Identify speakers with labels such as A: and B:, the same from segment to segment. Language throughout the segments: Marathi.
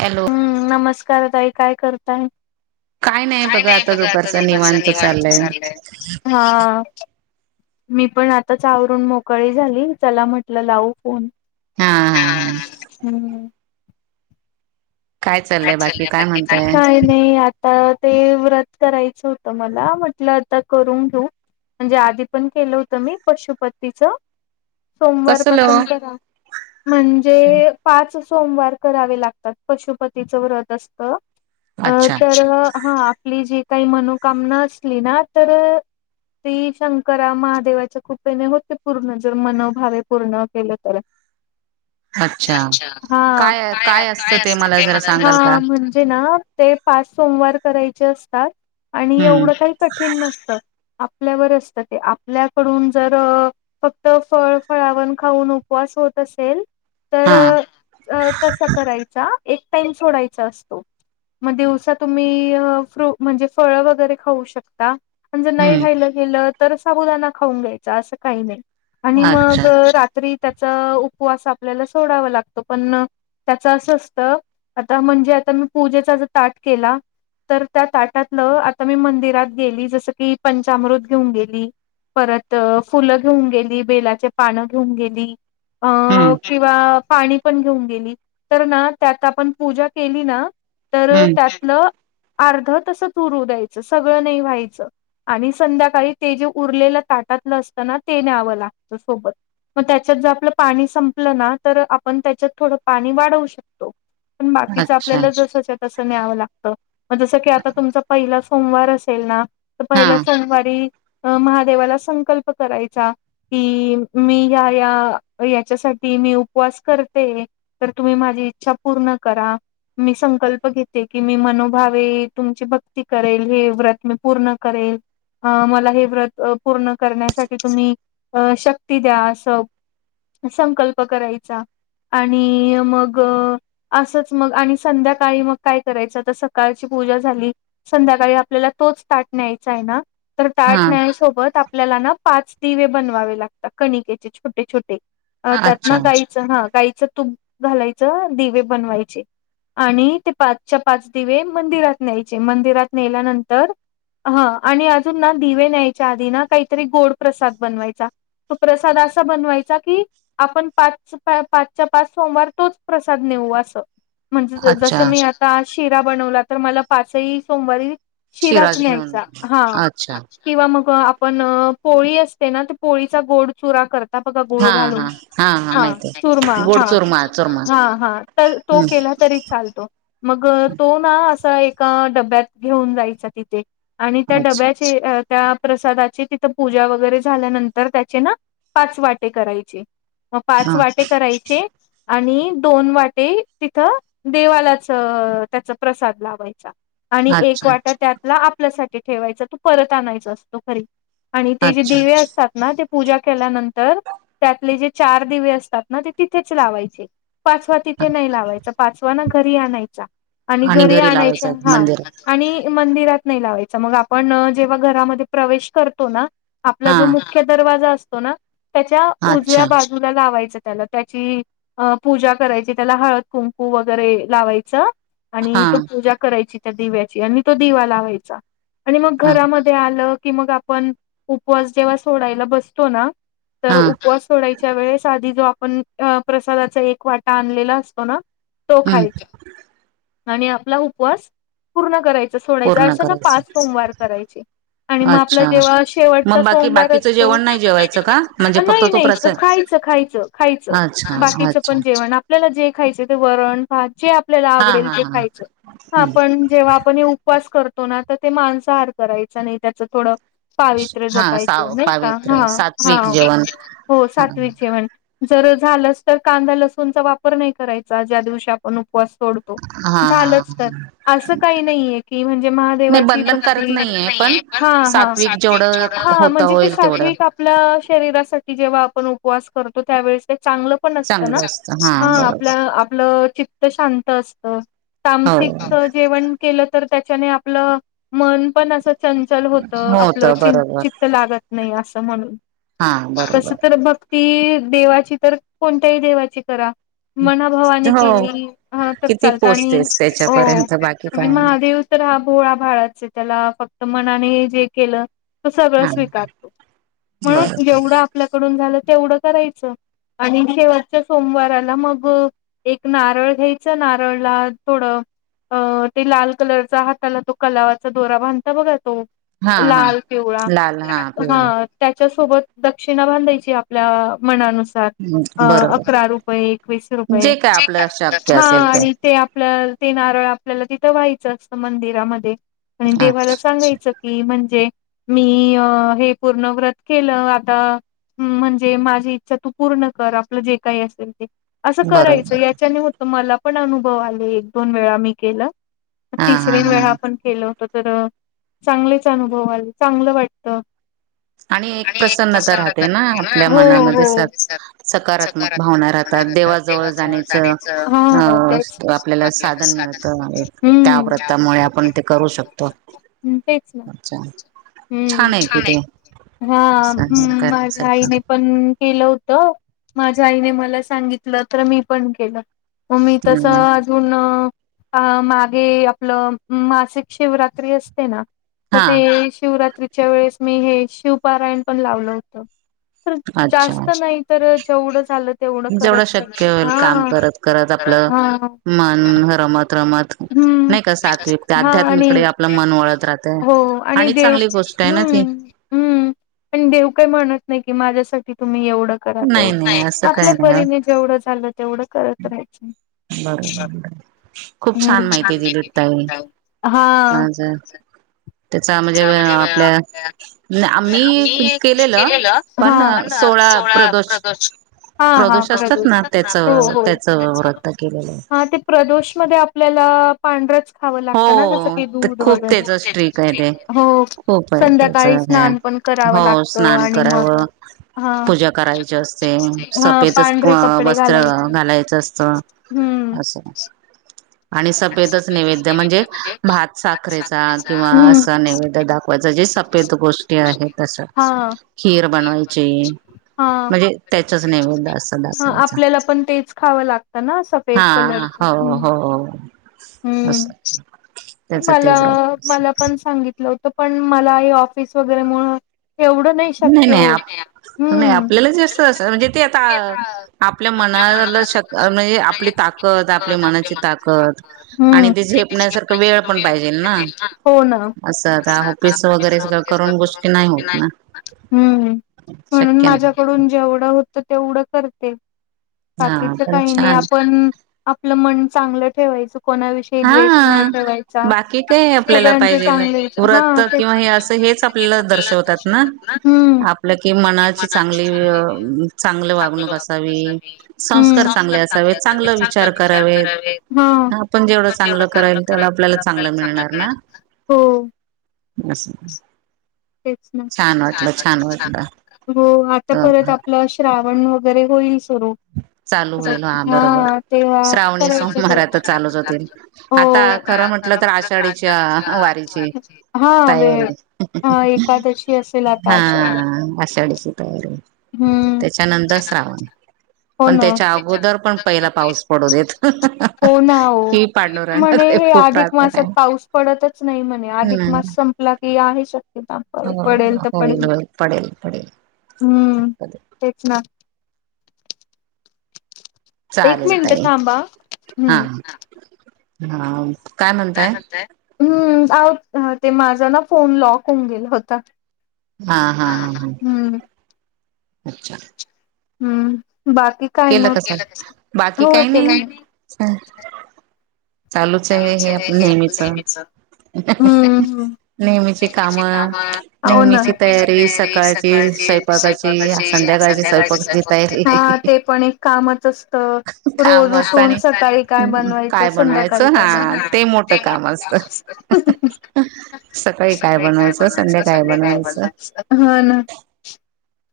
A: हॅलो
B: हम्म नमस्कार ताई काय करताय काय नाही बघ आता दुपारचा निवांत चाललंय ह मी पण आताच आवरून मोकळी झाली चला म्हटलं लावू फोन
A: हा हा हा
B: हम्म हम्म काय
A: चाललंय बाकी
B: चाललय बाकि काय
A: म्हणताय
B: म्हणत काही नाही आत तर ते व्रत करायचं होतं मला म्हटलं आता करून घेऊ म्हणजे आधी पण केलं होतं मी पशुपतीचं सोमवार
A: कसलं
B: पासून
A: ओ
B: करा म्हंजे पाच सोमवार करावे लागतात, पशुपतीचं व्रत असत. अ
A: अच्छा
B: तर हा आपली जी काही मनोकामना असली ना तर अ ती शंकरा महादेवाच्या कृपेने होते पूर्ण, जर मनोभावे पूर्ण केले तर. अच्छा हा काय
A: असतं
B: काय
A: ते
B: अस
A: मला जरा सांगाल का
B: म्हणजे ना, ते पाच सोमवार करायचे असतात आणि
A: हम्म
B: एवढं काही कठीण नसत. आपल्यावर असतं ते, आपल्याकडून जर फक्त फळ फळावण खाऊन उपवास होत असेल तर
A: हा
B: तस करायचा, एक टाईम सोडायचा असतो. म दिवसा तुम्ही फ्रु म्हणजे फळ वगैरे खाऊ शकता. पण जर नाही
A: हम्म
B: खायलं गेलं तर, साबुदाना खाऊन घ्यायचा असं काही नाही. आणि
A: अच्छा
B: मग अ रात्री त्याच उपवास आपल्याला सोडावा लागतो, पण त्याच असं असतं आता म्हणजे आता मी पूजेचा ज ताट केला तर त्या ताटातलं आता मी मंदिरात गेली. जसं की पंचामृत घेऊन गेली परत फुलं घेऊन गेली, बेलाचे पानं घेऊन गेली. अ
A: हम्म
B: किंवा पाणी पण घेऊन गेली, तर ना त्यात आपण पूजा केली ना, तर त्यात
A: हम्म
B: आपलं आर्ध तसच उरू द्यायचं, सगळं नाही व्हायचं. आणि संध्याकाळी ते जे उरलेलं ताटातलं असत ना, ते न्यावं लागतं सोबत. म त्याच्यातल जर आपलं पाणी संपलं ना, तर आपण त्याच्यात थोडं पाणी वाढवू शकतो. पण बाकीच
A: अच्छा
B: आपल्याला जस च्या तसं न्यावं लागत. म जसं की, आता तुमचा पहिला सोमवार असेल ना
A: हा
B: पहिल्या सोमवारी अ महादेवाला संकल्प करायचा. की मी या या याच्यासाठी मी उपवास करते. तर तुम्ही माझी इच्छा पूर्ण करा. मी संकल्प घेते की, मी मनोभावे तुमची भक्ती करेल, हे व्रत पूर्ण करेल. अ मला हे व्रत पूर्ण करण्यासाठी तुम्ही अ शक्ती द्या असं. संकल्प करायचा आणि मग ग असंच मग आणि संध्याकाळी मग काय करायचं आता सकाळची पूजा झाली संध्याकाळी आपल्याला तोच ताट न्यायचा आहे ना, तर ताट
A: हा
B: न्याय सोबत आपल्याला ना पाच दिवे बनवावे लागतात, कणिकेचे छोटे छोटे. अ त्यातन
A: अच्छा
B: गाईचं हा गाईचं तूप घालायचं दिवे बनवायचे. आणि ते पाचच्या पाच दिवे मंदिरात न्यायचे, मंदिरात नेल्यानंतर ह आणि अजून ना दिवे न्यायच्या आधी ना काहीतरी गोड प्रसाद बनवायचा. तो प्रसाद असा बनवायचा कि, आपण पाच पाचच्या पाच सोमवार तोच प्रसाद नेऊ आस म्हणजे जस
A: अच्छा
B: मी आता शिरा बनवला तर, मला पाचही सोमवारी शिराच
A: शिराज घेऊन
B: न्यायचा हा.
A: अच्छा
B: किंवा मग आपण पोळी असते ना, ते पोळीचा गोड चुरा करत ता बघा
A: हा
B: गुळ घालून
A: हा
B: हा
A: माहिती
B: चुरमा
A: आहे गोड
B: हा.
A: चुरमा चुरमा
B: हा हा. तर तो
A: हम्म
B: केला तरी चालतो. मग तो ना असा एका डब्यात घेऊन जायचा तिथे आणि त्या
A: अच्छा
B: डब्या ची, प्रसादाची तिथ पूजा वगैरे झाल्यानंतर त्याचे ना पाच वाटे करायचे, म पाच
A: हा
B: वाटे करायचे आणि दोन वाटे तिथं देवालाच अ त्याचा प्रसाद लावायचा. आणि एक
A: अच्छा
B: वाटा त्यातला आपल्यासाठी ठेवायचा, तो परत आणायच असतो घरी. आणि ते जे
A: अच्छा
B: देवे असतात ना ते पूजा केल्यानंतर, त्यातले जे चार दिवे असतात ना, ते तिथेच लावायचे. पाचवा तिथे नाही लावायचा. पाचवा ना, घरी आणायचा. आणि घरी आणायचा हा आणि मंदिरात नाही लावायचं. मग आपण जेव्हा, घरामध्ये प्रवेश करतो ना आपला
A: हा
B: जो मुख्य दरवाजा असतो ना, त्याच्या
A: अच्छा
B: उजव्या बाजू जुला लावायचं त्याला. त्याची अ पूजा करायची. त्याला हळद कुंकू वगैरे लावायचं,
A: हा
B: आणि तो पूजा करायची दिव्याची. आणि तो दिवा लावायचा. आणि मग
A: हा
B: घरामध्ये आलं की, मग आप पण उपवास जेव्हा सोडायला बसतो ना, तर
A: हा
B: उपवास सोडायच्या वेळेस आधी जो आपण, प्रसादाचा एक वाटा आणलेला असतो ना तो
A: हम्
B: खायचा. [inaudible] आणि आपला उपवास पूर्ण करायचं सोडायचं.
A: पूर्ण
B: अशे ना
A: करायचं
B: पाच सोमवार करायचे. आणि मग आपला
A: अच्छा
B: जेव्हा शेवटचा
A: मग बाकी
B: सोमवार असतो, बाकीचं जेवण नाही
A: जेवायचं
B: केलं
A: का
B: पाहिजे
A: म्हणजे
B: ना?
A: फक्त
B: नाही,
A: तो
B: नाही,
A: प्रसाद
B: खायचं खायच. खायचं.
A: अच्छा
B: बाकीच
A: अच्छा
B: पण जेवण जेवण. आपल्याला जे खायचं ते वरण भात. जे आपल्याला
A: हा
B: आवडेल,
A: हा
B: ते
A: हा
B: खायचं. हा
A: हम्
B: पण जेव्हा आपण हे उपवास करतो ना, तर ते मांसा हार करायचा नाही. त्याचं थोडं पावित्र
A: हा
B: जपायचं.
A: साव
B: नाही का,
A: पावित्र्य
B: हं, हा,
A: सात्विक जेवण
B: हो
A: हा
B: सात्विक जेवण. जर झालंस तर, कांदा लसूनचा वापर नाही करायचा, ज्या दिवशी आपण उपवास सोडतो.
A: हा हा.
B: झालंच तर. असं काही नाहीये की, म्हणजे
A: नाही
B: महादेवाची
A: बंधन करत
B: भक्ती
A: नाहीये पण
B: हा हा. हं. सात्विक जेवढं, हा
A: होता
B: म्हणजे ते
A: होईल
B: सात्विक
A: तेवढं
B: जेवढं आपल्या शरीरासाठी जेव्हा आपण उपवास करतो, त्यावेळेस ते चांगलं पण असत. ना.
A: चांगलं असतं हा
B: हं
A: बरोबर
B: आपलं, आपलं चित्त शांत असत.
A: हो
B: तांमसिक जेवण केलं तर, त्याच्याने आपलं मन पण अस चंचल होत. आपलं च चित्त लागत नाही असं म्हणून.
A: हा
B: तस
A: बरोबर
B: तर भक्ती देवाची तर, कोणत्याही देवाची करा. मनाभवाने
A: हो
B: केली, ह तर
A: किती
B: चालतं. आणि
A: पोचतेस
B: हो
A: त्याच्यापर्यंत बाकी
B: तूम्ही
A: काय नाही
B: महादेव तर हा भोळा भाळाच आहे. त्याला फक्त मनाने जे केलं, त सगळं
A: हा
B: स्वीकारतो. [inaudible] म्हणून
A: बर
B: जेवढा आपल्याकडून झालं, तेवढं करायचं. आणि शेवटच्या सोमवाराला मग, एक नारळ घ्यायचं. नारळला थोडं- अ ते लाल कलरचा, हाताला तो कलावाचा दोरा बांधता बघा तो-
A: हा
B: तो
A: हा
B: लाल पिवळा.
A: लाल
B: हा
A: पिवळा
B: त्याच्यासोबत दक्षिणा बांधायची आपल्या मनानुसार. अं
A: बरोबर
B: अकरा रुपये, एकवीस रुपये,
A: जे काय आपलं शक्य
B: हा
A: असेल
B: आणि ते आपलं ते नारळ आपल्याला तिथं व्हायचं असतं मंदिरामध्ये. आणि देवाला
A: अच्छा
B: सांगायचं कि म्हणजे, मी हे पूर्ण व्रत केलं आता हम्म म्हणजे माझी इच्छा तू पूर्ण कर. आपलं जे काही असेल ते. असं करायचं
A: बरोबर
B: याच्याने मग तर मला पण अनुभव आले. एक, दोन वेळा मी केलं.
A: हा हा
B: तिसरे
A: हा
B: वेळा पण- केलं होत, तर चांगलेच अनुभव आले. चांगलं वाटत
A: आणि एक प्रसन्नता राहते ना, आपल्या मनामध्ये स सकारात्मक भावना राहतात. देवाजवळ जाण्याचं अ- आपल्याला साधन मिळतं एक. त्या व्रतामुळे आपण ते करू शकतो.
B: हं, तेच ना
A: च्या
B: हम्म, छान आहे. हा
A: असं
B: माझ्या
A: करण्यासारखं
B: आईने पण केलं होतं माझ्या आईने मलां सांगितलं तरं मी पणं केलं. मं मी
A: हम्म
B: तसंच- तुंन अं मागे आपलं मासिक शिवरात्री असते नां- तरं
A: हा
B: ते शिवरात्रीच्यां वेळेस मी हे शिवपारांयण पणं लावलं होतं. तरं
A: अच्छा
B: जास्तं नाहीं तरं जेवढं झालं- तेवढं
A: जेवढं
B: करतं
A: शक्य
B: चालायचं
A: होईल
B: हां
A: काम करत
B: हां हां हां -
A: रमतं रमतं-
B: हम्मं हां आणि
A: आपलं मन वळत राहतय
B: हो आणि देवं
A: चांगली गोष्ट आहे ना ती
B: हम्मं- हम्मं पणं देवं कांहीं म्हणतं नाहीं की माझ्यांसाठी तुम्हीं एवढं- करां
A: नाही नाही
B: तेवढं
A: असं
B: आपल्या
A: काही
B: परीने
A: नाही
B: जेवढं झालं तेवढं करतं राहांयचं.
A: बघं.. खूंप छांन माहिती दिलीत ताई
B: हम्म हा
A: आंज- त्यांचा म्हणजे आपल्या म्हणजे आम्हीं केलेलं- पणं अं
B: हा
A: सोळां
B: सोळा
A: प्रदोष-
B: हा हा
A: प्रदोष असतांत नां त्यांचं त्यांचं व्रतं केलेलं.
B: हां ते प्रदोषमध्यें आपल्यांला- पांढरच खावं लागतं नां जसं
A: हो
B: की दूधं
A: खूप त्याच स्ट्रीक
B: वगैरें-त्यांच
A: आहे
B: टे
A: ते
B: हो
A: खूप आहे त्याच
B: संध्याकांळी
A: हे
B: स्नांन पणं करावं
A: हो
B: लागतं
A: स्नान
B: आणि
A: करावं
B: मगं- हां
A: पूजा करायची असते
B: हां
A: सफेदच
B: पांढरे कपडे
A: वस्त्र
B: घालांयचे.
A: घालायचं असतं असं आणि सफेदचं नैवेद्य- म्हणजे भांत साखरेचा किंवा
B: हम्म
A: असं नैवेद्य दाखवांयचा जे सफेद गोष्टी आहेतं तशा-
B: हां...
A: खीर बनवांयची- म्हणजे त्यांचाच नैवेद असां
B: हा
A: दाखवांयचा.
B: आपल्याला पण तेच खावं लागतं ना सफेद
A: हां
B: कलरच
A: हां हो
B: हम्म
A: हो असं- त्याच ते
B: मलां
A: व्रत असं.
B: मलां पणं सांगितलं होतं पणं मलां हे ऑफिस वगैरें मुळं एवढंच- नाहीं
A: नाही
B: शक्यं
A: नाही आप
B: होतं
A: नाही
B: हम्मं-
A: आपल्याला जास्त असं म्हणजे ते आता
B: आपल्या
A: मनाला
B: मनांला
A: शक
B: म्हणजे आपली
A: ताकद आपली
B: ताकदं आपल्या
A: मनाची
B: मनांची
A: ताकद
B: ताकदं
A: ते
B: आणि त्यां-
A: झेपण्यासारखं वेळ
B: तोही
A: पण
B: वेळं
A: पाहिजे
B: पणं
A: ना
B: पाहिजेल नां हो नां
A: आता
B: असं
A: ऑफिस
B: आती
A: वगैरे सगळं
B: वगैरें असं
A: करून
B: करूंन
A: गोष्टी नाही
B: पुष्ट
A: होत ना
B: नाहीं- हम्मं म्हणूंन
A: शक्य नाही
B: माझ्याकडूंन जेवढं होतं तेवढं करते.
A: हा
B: बाकीचं
A: पण
B: कांहीं नाहीं
A: छान
B: आपणं- आपलं मनं चांगलं ठेवायचं कोणां विषयी द्वेष- नाहीं
A: हा
B: ठेवायंचा
A: बाकी काय आपल्याला
B: सगळ्याचं
A: पाहिजेल
B: चांगले
A: व्रत
B: हां
A: किंवा
B: हेचं
A: हे असं हेच आपल्याला
B: आपल्या-
A: दर्शवतात ना
B: आपलं मनाची चांगली
A: चांगली
B: चांगल
A: वागणूक
B: होवो असावी-
A: संस्कार
B: हम्मं चांगले
A: असावेत चांगला
B: असावेेत चांगले विचारं करावे हां.
A: पणं जेवढं चांगलं करालं तेवढं आपल्याला चांगलं मिळणारं नां
B: हो
A: असं
B: तेचं नं छांन वाटलं छांन हो आंता परंत
A: तर
B: आपलां श्रावणं वगैरें होईल सुरूं
A: चालू होईल हा बरोबर
B: हां तेव्हां
A: श्रावणी सोमवार
B: करायचं
A: आता चालूच होतील
B: हो
A: आता
B: कां खरं
A: तर
B: म्हटलं
A: आषाढीच्या वारीची
B: त्राषाढच्यां हां वेळं
A: तयारी
B: हं एकादशी असेल आंता
A: हा
B: अशा
A: आषाढीची तयारी त्यांच्यानंतर श्रावणं
B: हो नां त्यांद पणं
A: पहिला पाऊस
B: पां
A: पडू देत
B: हो
A: ही
B: नां म्हंणे
A: पांडुरंगाकडे
B: हे
A: खूप
B: अधिक
A: प्रार्थना
B: मासांत
A: आहे
B: पाऊस पडतंच नाहीं म्हंणे अधिक
A: हम्म
B: मांस सं आपला की आहे शक्यता प
A: हो
B: पडेल तर
A: होईल
B: पडेल
A: होईल पडेल पडेल
B: हम्म तेच ना एक
A: चालेल
B: मिनिट
A: ताई
B: थांबा
A: हा
B: हम्म.
A: हा
B: काय करता आहे हम् ते माझा ना फोन लॉक होऊन गेला होता.
A: हा हा हा हा
B: हम्म
A: अच्छा
B: हम्म बाकी काय
A: केलं
B: मग
A: कस
B: केलाका
A: बाकी
B: स्वयंपाक? हो
A: काही
B: केलान माझं काय नाही
A: चालूच आहे हे आप नेहमीच
B: हम्म हम् नेहमीची काम नेहमीची तयारी सकाळची संध्याकाळी स्वयंपाकची तयारी ह ते पण एक कामच असतं. तर रोज
A: काम असत
B: उठून
A: आणि
B: सकाळी काय बनवायचं
A: काय
B: संध्याकाळी
A: बनवायचं हा
B: ना
A: मोठं
B: ते मोठ काम
A: असतं
B: असत सग काय बनवायच संध्याकाळी काय बनवायचं हो ना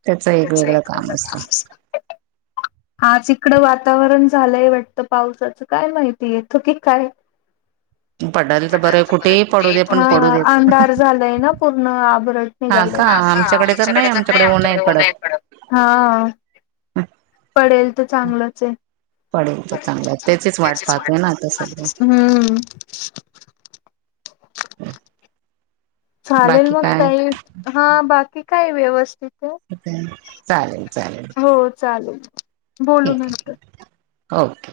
A: त्याच
B: त्याचा
A: वेगळं
B: एक
A: काम असतं
B: आज इकडं वातावरण झालंय वाटतं पावसाचं काय माहिती येतो की काय
A: पडायला तर बरं कुठेही पडू दे पण पडू देत
B: अंधार झालय ना पूर्ण आभारट. निघाल हे आमच्याकडे तर नाही आमच्याकडे ऊन हे कडक.
A: हम
B: पडेल तर चांगलंच आहे
A: तो चांगला त्याचीच वाट पाहतोय ना आता सध्या
B: हम्म चालेल
A: बाकी
B: मग
A: काय
B: तई हा बाकी काय व्यवस्थित आहे
A: चालेल चालेल
B: हो चालेल बोलू
A: ठीक आहे
B: नंतर
A: ओके